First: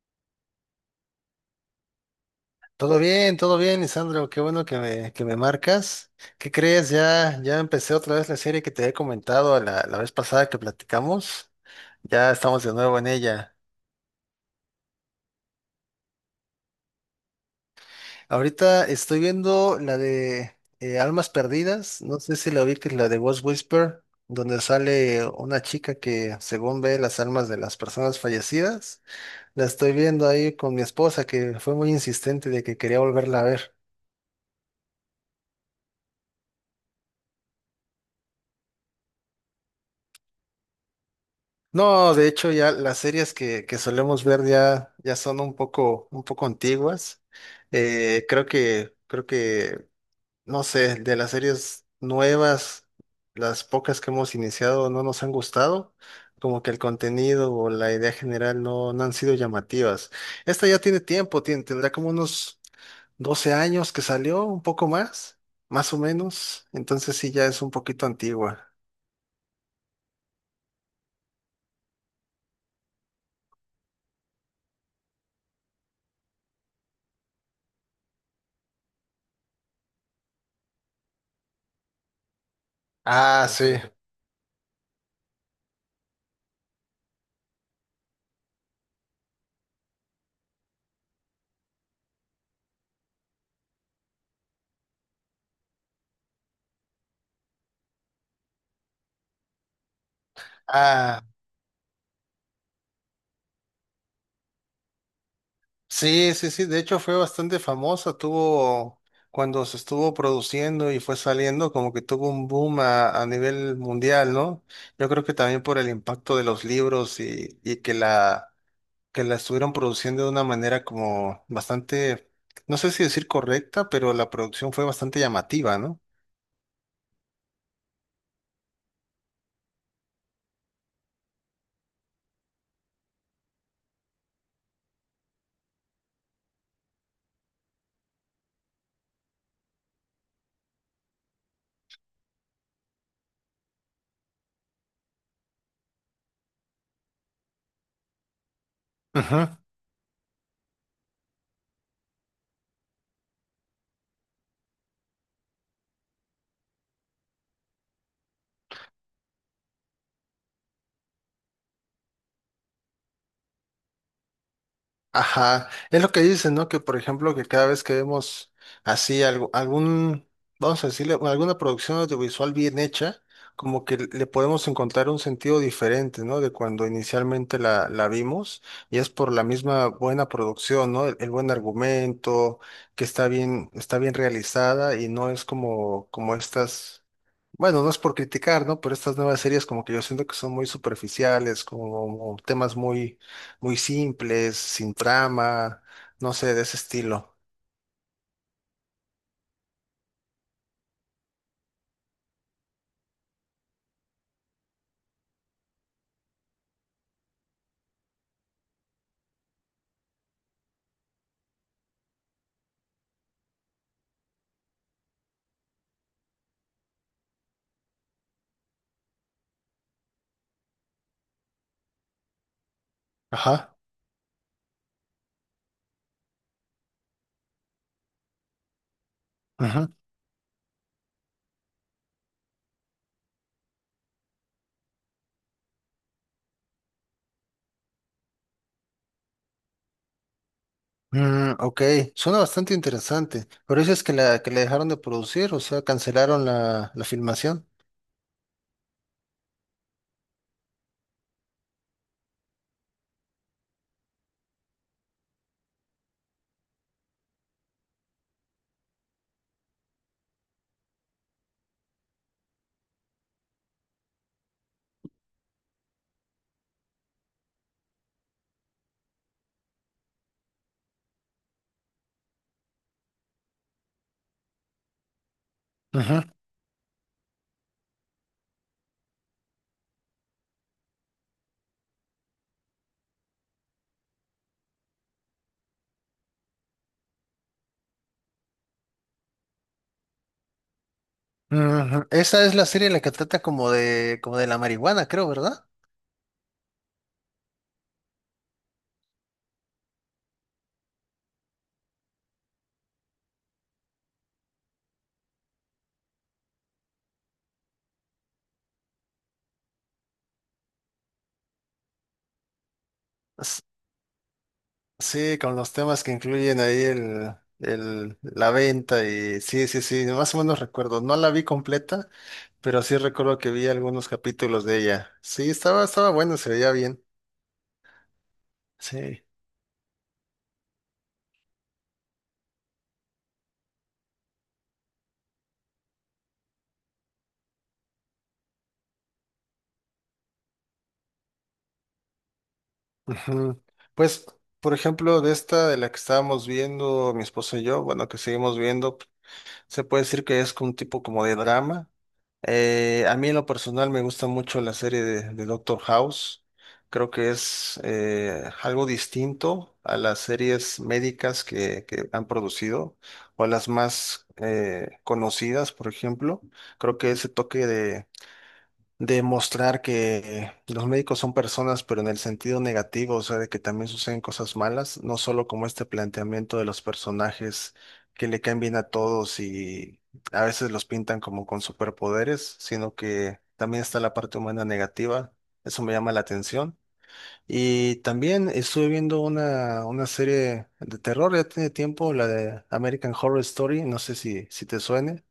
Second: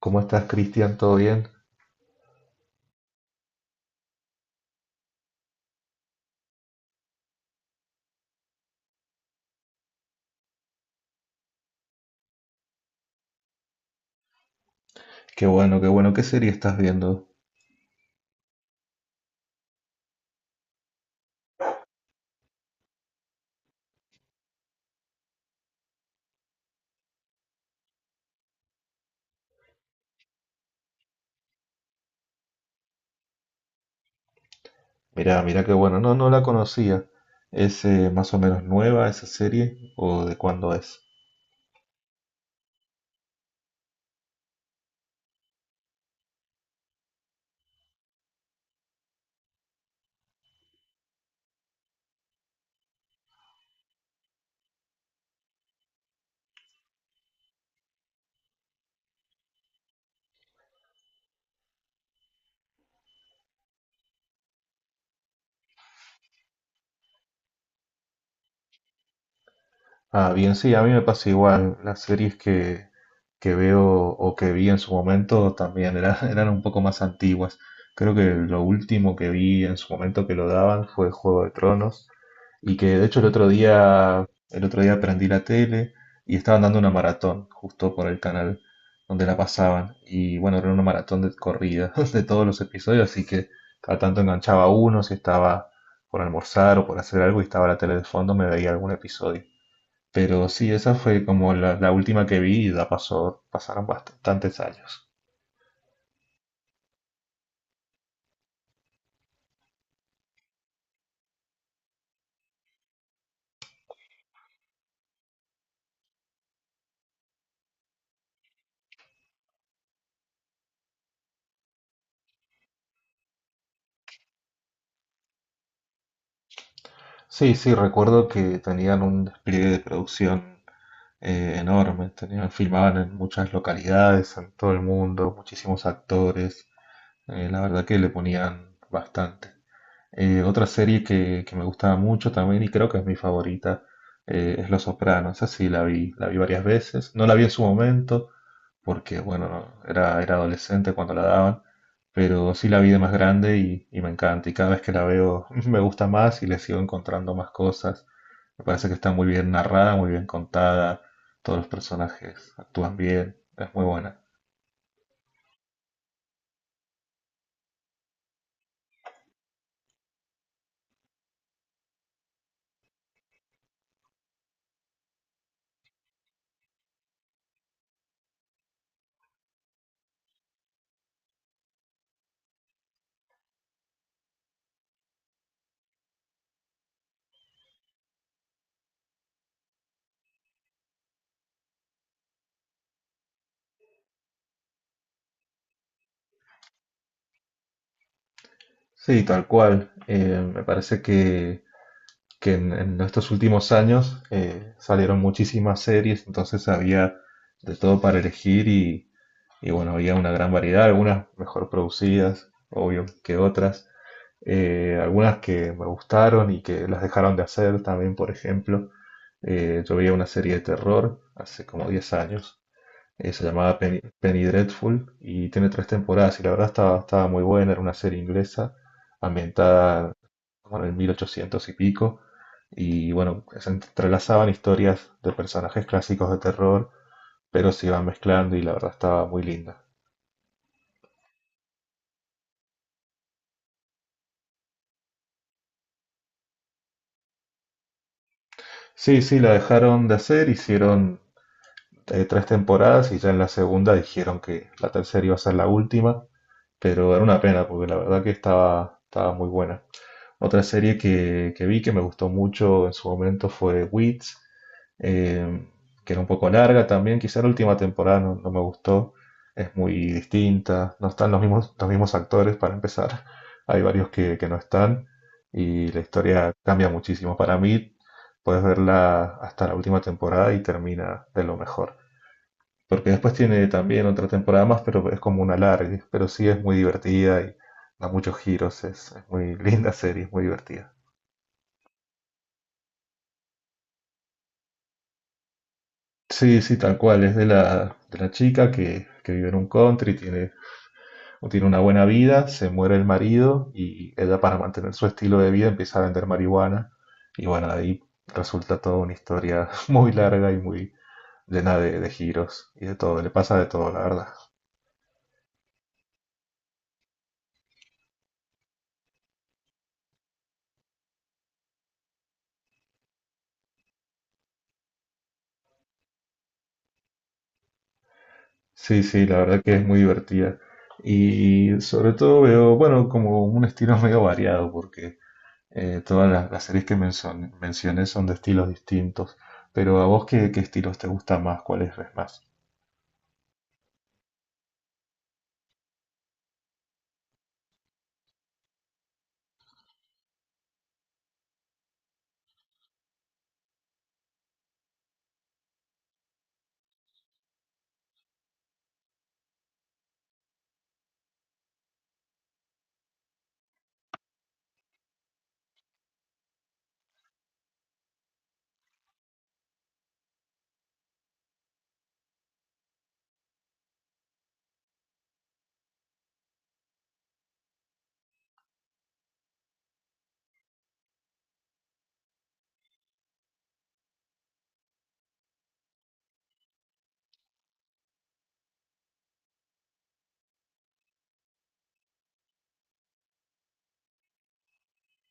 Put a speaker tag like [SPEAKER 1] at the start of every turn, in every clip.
[SPEAKER 1] ¿Cómo estás, Cristian? ¿Todo bien?
[SPEAKER 2] Todo bien, Lisandro. Qué bueno que me marcas. ¿Qué crees? Ya empecé otra vez la serie que te había comentado la vez pasada que platicamos. Ya estamos de nuevo en ella.
[SPEAKER 1] Qué bueno, qué bueno. ¿Qué serie estás viendo?
[SPEAKER 2] Ahorita estoy viendo la de Almas Perdidas. No sé si la que la de Ghost Whisper, donde sale una chica que según ve las almas de las personas fallecidas. La estoy viendo ahí con mi esposa que fue muy insistente de que quería volverla a ver.
[SPEAKER 1] Mirá, mirá, qué bueno. No, no la conocía. ¿Es más o menos nueva esa serie? ¿O de cuándo es?
[SPEAKER 2] No, de hecho ya las series que solemos ver ya son un poco antiguas. Creo que, no sé, de las series nuevas, las pocas que hemos iniciado no nos han gustado. Como que el contenido o la idea general no, no han sido llamativas. Esta ya tiene tiempo, tendrá como unos 12 años que salió, un poco más, más o menos. Entonces sí, ya es un poquito antigua.
[SPEAKER 1] Ah, bien, sí, a mí me pasa igual. Las series que veo o que vi en su momento también eran un poco más antiguas. Creo que lo último que vi en su momento que lo daban fue Juego de Tronos y que de hecho
[SPEAKER 2] Ah, sí.
[SPEAKER 1] el otro día prendí la tele y estaban dando una maratón justo por el canal donde la pasaban y bueno, era una maratón de corrida de todos los episodios, así que cada tanto enganchaba uno si estaba por almorzar o por hacer algo y estaba la tele de fondo, me veía algún episodio. Pero sí, esa
[SPEAKER 2] Ah.
[SPEAKER 1] fue como la última que vi y ya pasó, pasaron bastantes años.
[SPEAKER 2] Sí, sí, sí, de hecho fue bastante famosa, tuvo, cuando se estuvo produciendo y fue saliendo, como que tuvo un boom a nivel mundial, ¿no? Yo creo que también por el impacto de los libros y que la estuvieron produciendo de una manera como bastante, no sé si decir correcta, pero la producción fue bastante llamativa, ¿no?
[SPEAKER 1] Sí, sí, recuerdo que tenían un despliegue de producción enorme, tenían, filmaban en muchas localidades, en todo el mundo, muchísimos actores, la verdad que le ponían bastante. Otra serie que me gustaba mucho también y creo que es mi favorita, es Los Sopranos. Esa sí la vi varias veces. No la vi en su momento porque, bueno,
[SPEAKER 2] Ujú.
[SPEAKER 1] no, era adolescente cuando la daban, pero sí la vi de más grande y me encanta. Y cada vez que la veo me gusta más y le sigo encontrando más cosas. Me parece que está muy bien narrada, muy bien contada. Todos los personajes actúan bien. Es muy buena.
[SPEAKER 2] Ajá, es lo que dicen, ¿no? Que por ejemplo, que cada vez que vemos así algo, algún, vamos a decirle, alguna producción audiovisual bien hecha, como que le podemos encontrar un sentido diferente, ¿no? De cuando inicialmente la vimos, y es por la misma buena producción, ¿no? El buen argumento, que está bien realizada y no es como, como estas, bueno, no es por criticar, ¿no? Pero estas nuevas series como que yo siento que son muy superficiales, como temas muy simples, sin trama, no sé, de ese estilo.
[SPEAKER 1] Sí, tal cual. Me parece que en estos últimos años salieron muchísimas series, entonces había de todo para elegir y bueno, había una gran variedad, algunas mejor producidas, obvio que otras, algunas que me gustaron y que las dejaron de hacer también, por ejemplo. Yo veía una serie de terror hace como 10 años, se
[SPEAKER 2] Ajá,
[SPEAKER 1] llamaba Penny, Penny Dreadful y tiene tres temporadas y la verdad estaba, estaba muy buena, era una serie inglesa
[SPEAKER 2] ajá.
[SPEAKER 1] ambientada como en el 1800 y pico. Y bueno, se entrelazaban historias de personajes clásicos de terror, pero se iban mezclando y la verdad estaba muy linda.
[SPEAKER 2] Mm, ok, suena bastante interesante. Pero dices que la dejaron de producir, o sea, cancelaron la filmación.
[SPEAKER 1] Sí, sí, la dejaron de hacer, hicieron tres temporadas y ya en la segunda dijeron que la tercera iba a ser la última, pero era una pena porque la verdad que estaba, estaba muy buena. Otra serie que vi que me gustó mucho en su momento fue Weeds, eh, que era un poco larga también. Quizá la última temporada no, no me gustó, es muy distinta, no están los mismos actores para empezar, hay varios que no están y la
[SPEAKER 2] Ujú,
[SPEAKER 1] historia cambia muchísimo. Para mí, puedes verla hasta la última temporada y termina de lo mejor. Porque después tiene también otra temporada más, pero es como una larga, pero sí es muy divertida y da muchos giros, es muy linda serie, es muy divertida.
[SPEAKER 2] ujú. Esa es la serie en la que trata como de la marihuana, creo, ¿verdad?
[SPEAKER 1] Sí, sí, tal cual. Es de la chica que vive en un country, tiene, tiene una buena vida, se muere el marido y ella para mantener su estilo de vida empieza a vender marihuana. Y bueno, de ahí resulta toda una historia muy larga y muy llena de giros y de todo. Le pasa
[SPEAKER 2] S-
[SPEAKER 1] de todo, la verdad.
[SPEAKER 2] Sí, con los temas que incluyen ahí el, la venta y sí, sí, sí, más o menos recuerdo. No la vi completa, pero sí recuerdo que vi algunos capítulos de ella. Sí, estaba bueno, se veía bien.
[SPEAKER 1] Sí,
[SPEAKER 2] Sí.
[SPEAKER 1] sí, la verdad que es muy divertida. Y sobre todo veo, bueno, como un estilo medio variado, porque todas las series que mencioné son de estilos distintos, pero a vos qué, qué estilos te gustan más, cuáles ves más.
[SPEAKER 2] Ujú. Pues, por ejemplo, de esta de la que estábamos viendo, mi esposo y yo, bueno, que seguimos viendo, se puede decir que es un tipo como de drama. A mí en lo personal me gusta mucho la serie de Doctor House. Creo que es algo distinto a las series médicas que han producido o a las más conocidas, por ejemplo. Creo que ese toque de mostrar que los médicos son personas, pero en el sentido negativo, o sea, de que también suceden cosas malas, no solo como este planteamiento de los personajes que le caen bien a todos y a veces los pintan como con superpoderes, sino que también está la parte humana negativa. Eso me llama la atención. Y también estuve viendo una serie de terror, ya tiene tiempo, la de American Horror Story, no sé si, si te suene,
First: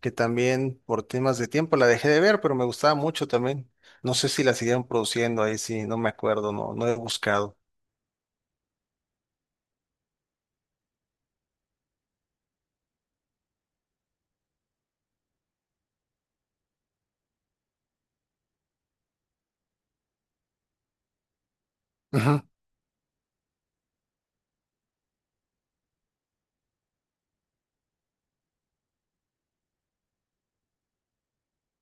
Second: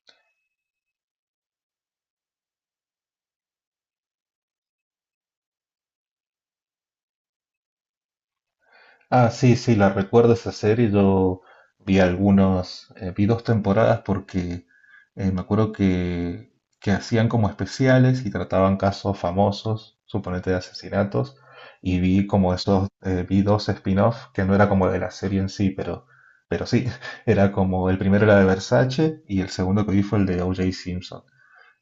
[SPEAKER 2] que también por temas de tiempo la dejé de ver, pero me gustaba mucho también. No sé si la siguieron produciendo ahí, sí, no me acuerdo, no, no he buscado.
[SPEAKER 1] Ah, sí, sí, la recuerdo esa serie, yo vi algunos, vi dos temporadas porque me acuerdo que hacían como especiales y trataban casos famosos, suponete de asesinatos, y vi
[SPEAKER 2] Ujú.
[SPEAKER 1] como esos, vi dos spin-off que no era como de la serie en sí, pero sí, era como el primero era de Versace y el segundo que vi fue el de O.J. Simpson.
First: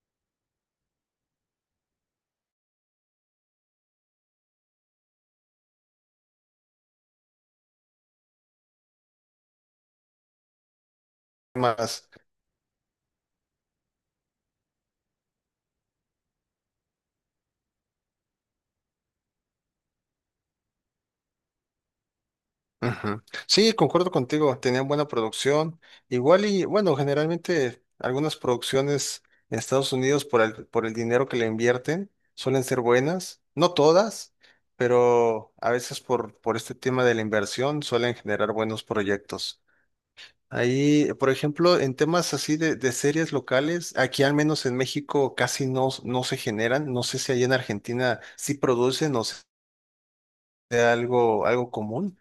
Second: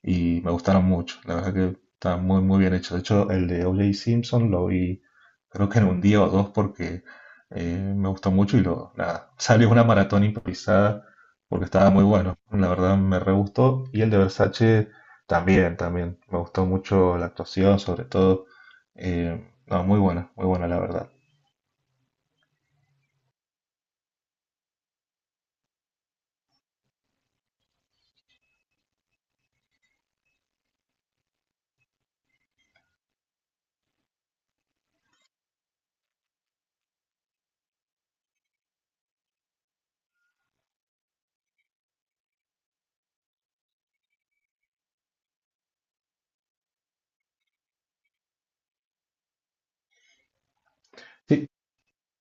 [SPEAKER 1] Y me gustaron mucho. La verdad que está muy, muy bien hecho. De hecho, el de O.J. Simpson lo vi creo que en un día o dos porque me gustó mucho y lo, nada, salió una maratón improvisada porque estaba muy
[SPEAKER 2] Más.
[SPEAKER 1] bueno. La verdad me re gustó. Y el de Versace también, también. Me gustó mucho la actuación, sobre todo. No, muy buena la verdad.
[SPEAKER 2] Ujú. Sí, concuerdo contigo, tenían buena producción. Igual y bueno, generalmente algunas producciones en Estados Unidos por el dinero que le invierten suelen ser buenas, no todas, pero a veces por este tema de la inversión suelen generar buenos proyectos. Ahí, por ejemplo, en temas así de series locales, aquí al menos en México casi no, no se generan. No sé si allá en Argentina sí producen o sea algo,
[SPEAKER 1] Sí,
[SPEAKER 2] algo común.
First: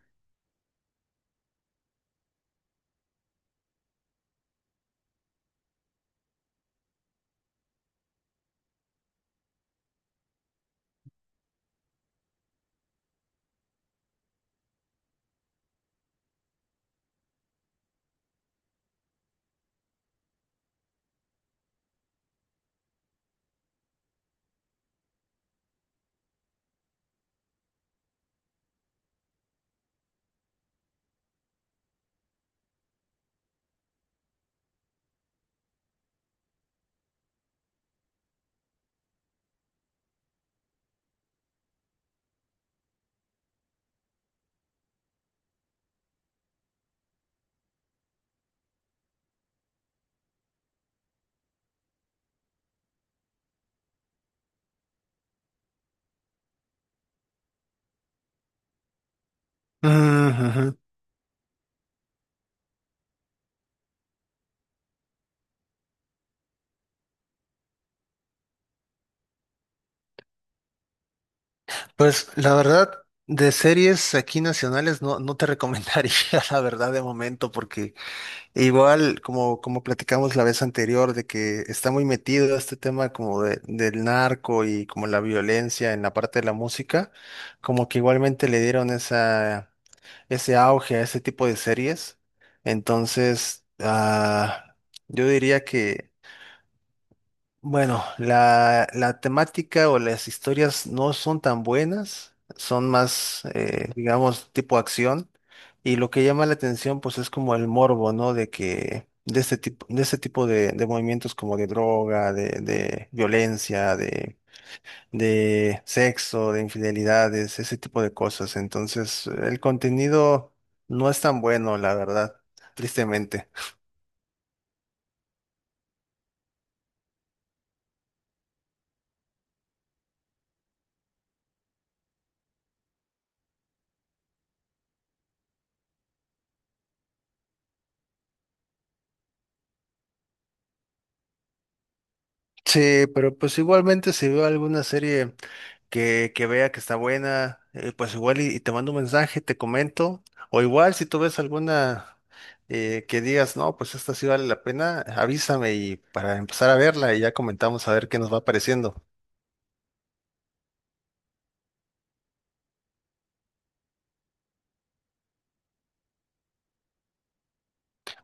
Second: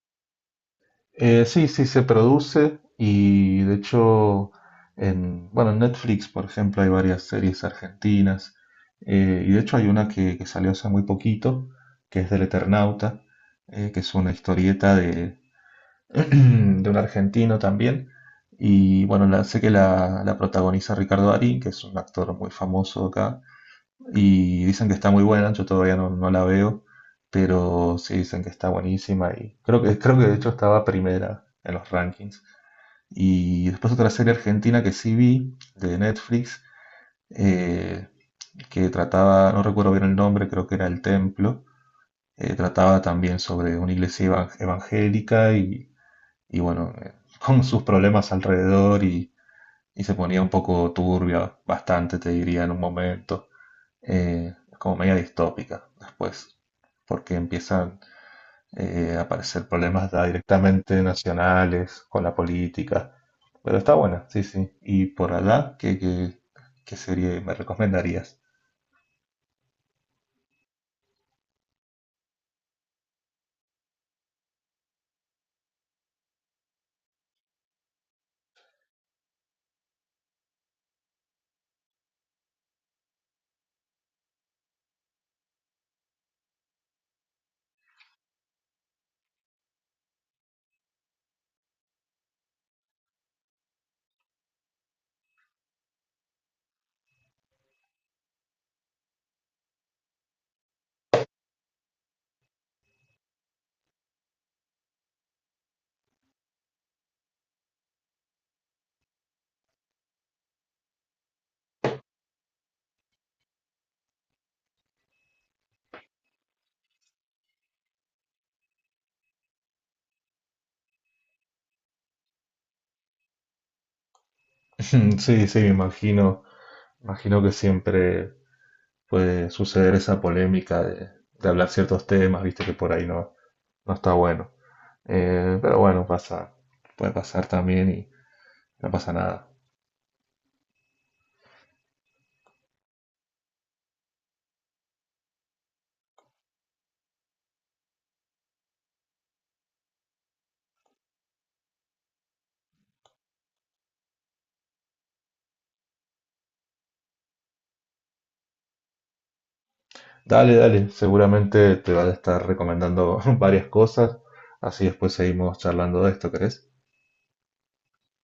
[SPEAKER 1] Sí, sí se produce y de hecho en, bueno, en Netflix, por ejemplo, hay varias series argentinas, y de hecho hay una que salió hace muy poquito, que es del Eternauta, que es una historieta de, de un argentino también y bueno, sé que la protagoniza Ricardo Darín, que es un actor muy famoso acá y dicen que está muy buena, yo todavía no, no la veo, pero sí dicen que está buenísima y creo que de hecho estaba primera en los rankings. Y después otra serie argentina que sí vi de Netflix, eh, que trataba, no recuerdo bien el nombre, creo que era El Templo, trataba también sobre una iglesia evangélica y bueno, con sus problemas alrededor y se ponía un poco turbia, bastante te diría en un momento, como media distópica después, porque empiezan a aparecer problemas ya
[SPEAKER 2] Ujú.
[SPEAKER 1] directamente nacionales con la política. Pero está buena, sí, sí. Y por allá, ¿ qué serie me recomendarías?
[SPEAKER 2] Pues la verdad, de series aquí nacionales no, no te recomendaría la verdad de momento, porque igual como, como platicamos la vez anterior, de que está muy metido este tema como del narco y como la violencia en la parte de la música, como que igualmente le dieron esa, ese auge a ese tipo de series. Entonces, ah, yo diría que bueno, la temática o las historias no son tan buenas, son más, digamos, tipo acción. Y lo que llama la atención, pues, es como el morbo, ¿no? De que, de este tipo, de este tipo de movimientos como de droga, de violencia, de sexo, de infidelidades, ese tipo de cosas. Entonces, el contenido no es tan bueno, la verdad, tristemente.
[SPEAKER 1] Sí, sí, me imagino, imagino que siempre puede suceder esa polémica de hablar ciertos temas, viste que por ahí no, no está bueno. Pero bueno, pasa, puede pasar también y no pasa nada.
[SPEAKER 2] Sí, pero pues igualmente si veo alguna serie que vea que está buena, pues igual y te mando un mensaje, te comento, o igual si tú ves alguna que digas, no, pues esta sí vale la pena, avísame y para empezar a verla y ya comentamos a ver qué nos va pareciendo.
[SPEAKER 1] Dale, dale, seguramente te van a estar recomendando varias cosas, así después seguimos charlando de esto, ¿querés?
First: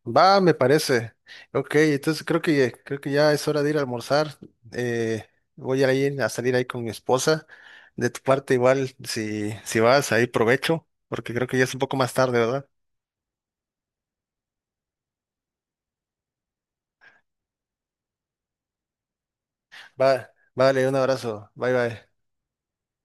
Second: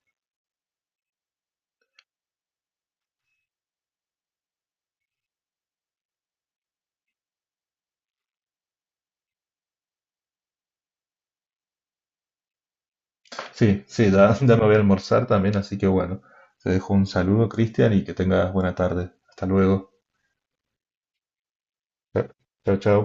[SPEAKER 2] Va, me parece. Ok, entonces creo que ya es hora de ir a almorzar. Eh, voy a ir a salir ahí con mi esposa. De tu parte igual, si, si vas, ahí provecho, porque creo que ya es un poco más tarde, ¿verdad?
[SPEAKER 1] Sí, sí, ya, ya me voy a almorzar también, así que bueno, te dejo un saludo, Cristian, y que tengas buena tarde. Hasta luego.
[SPEAKER 2] Va, vale, un abrazo. Bye bye.
[SPEAKER 1] Chao, chao.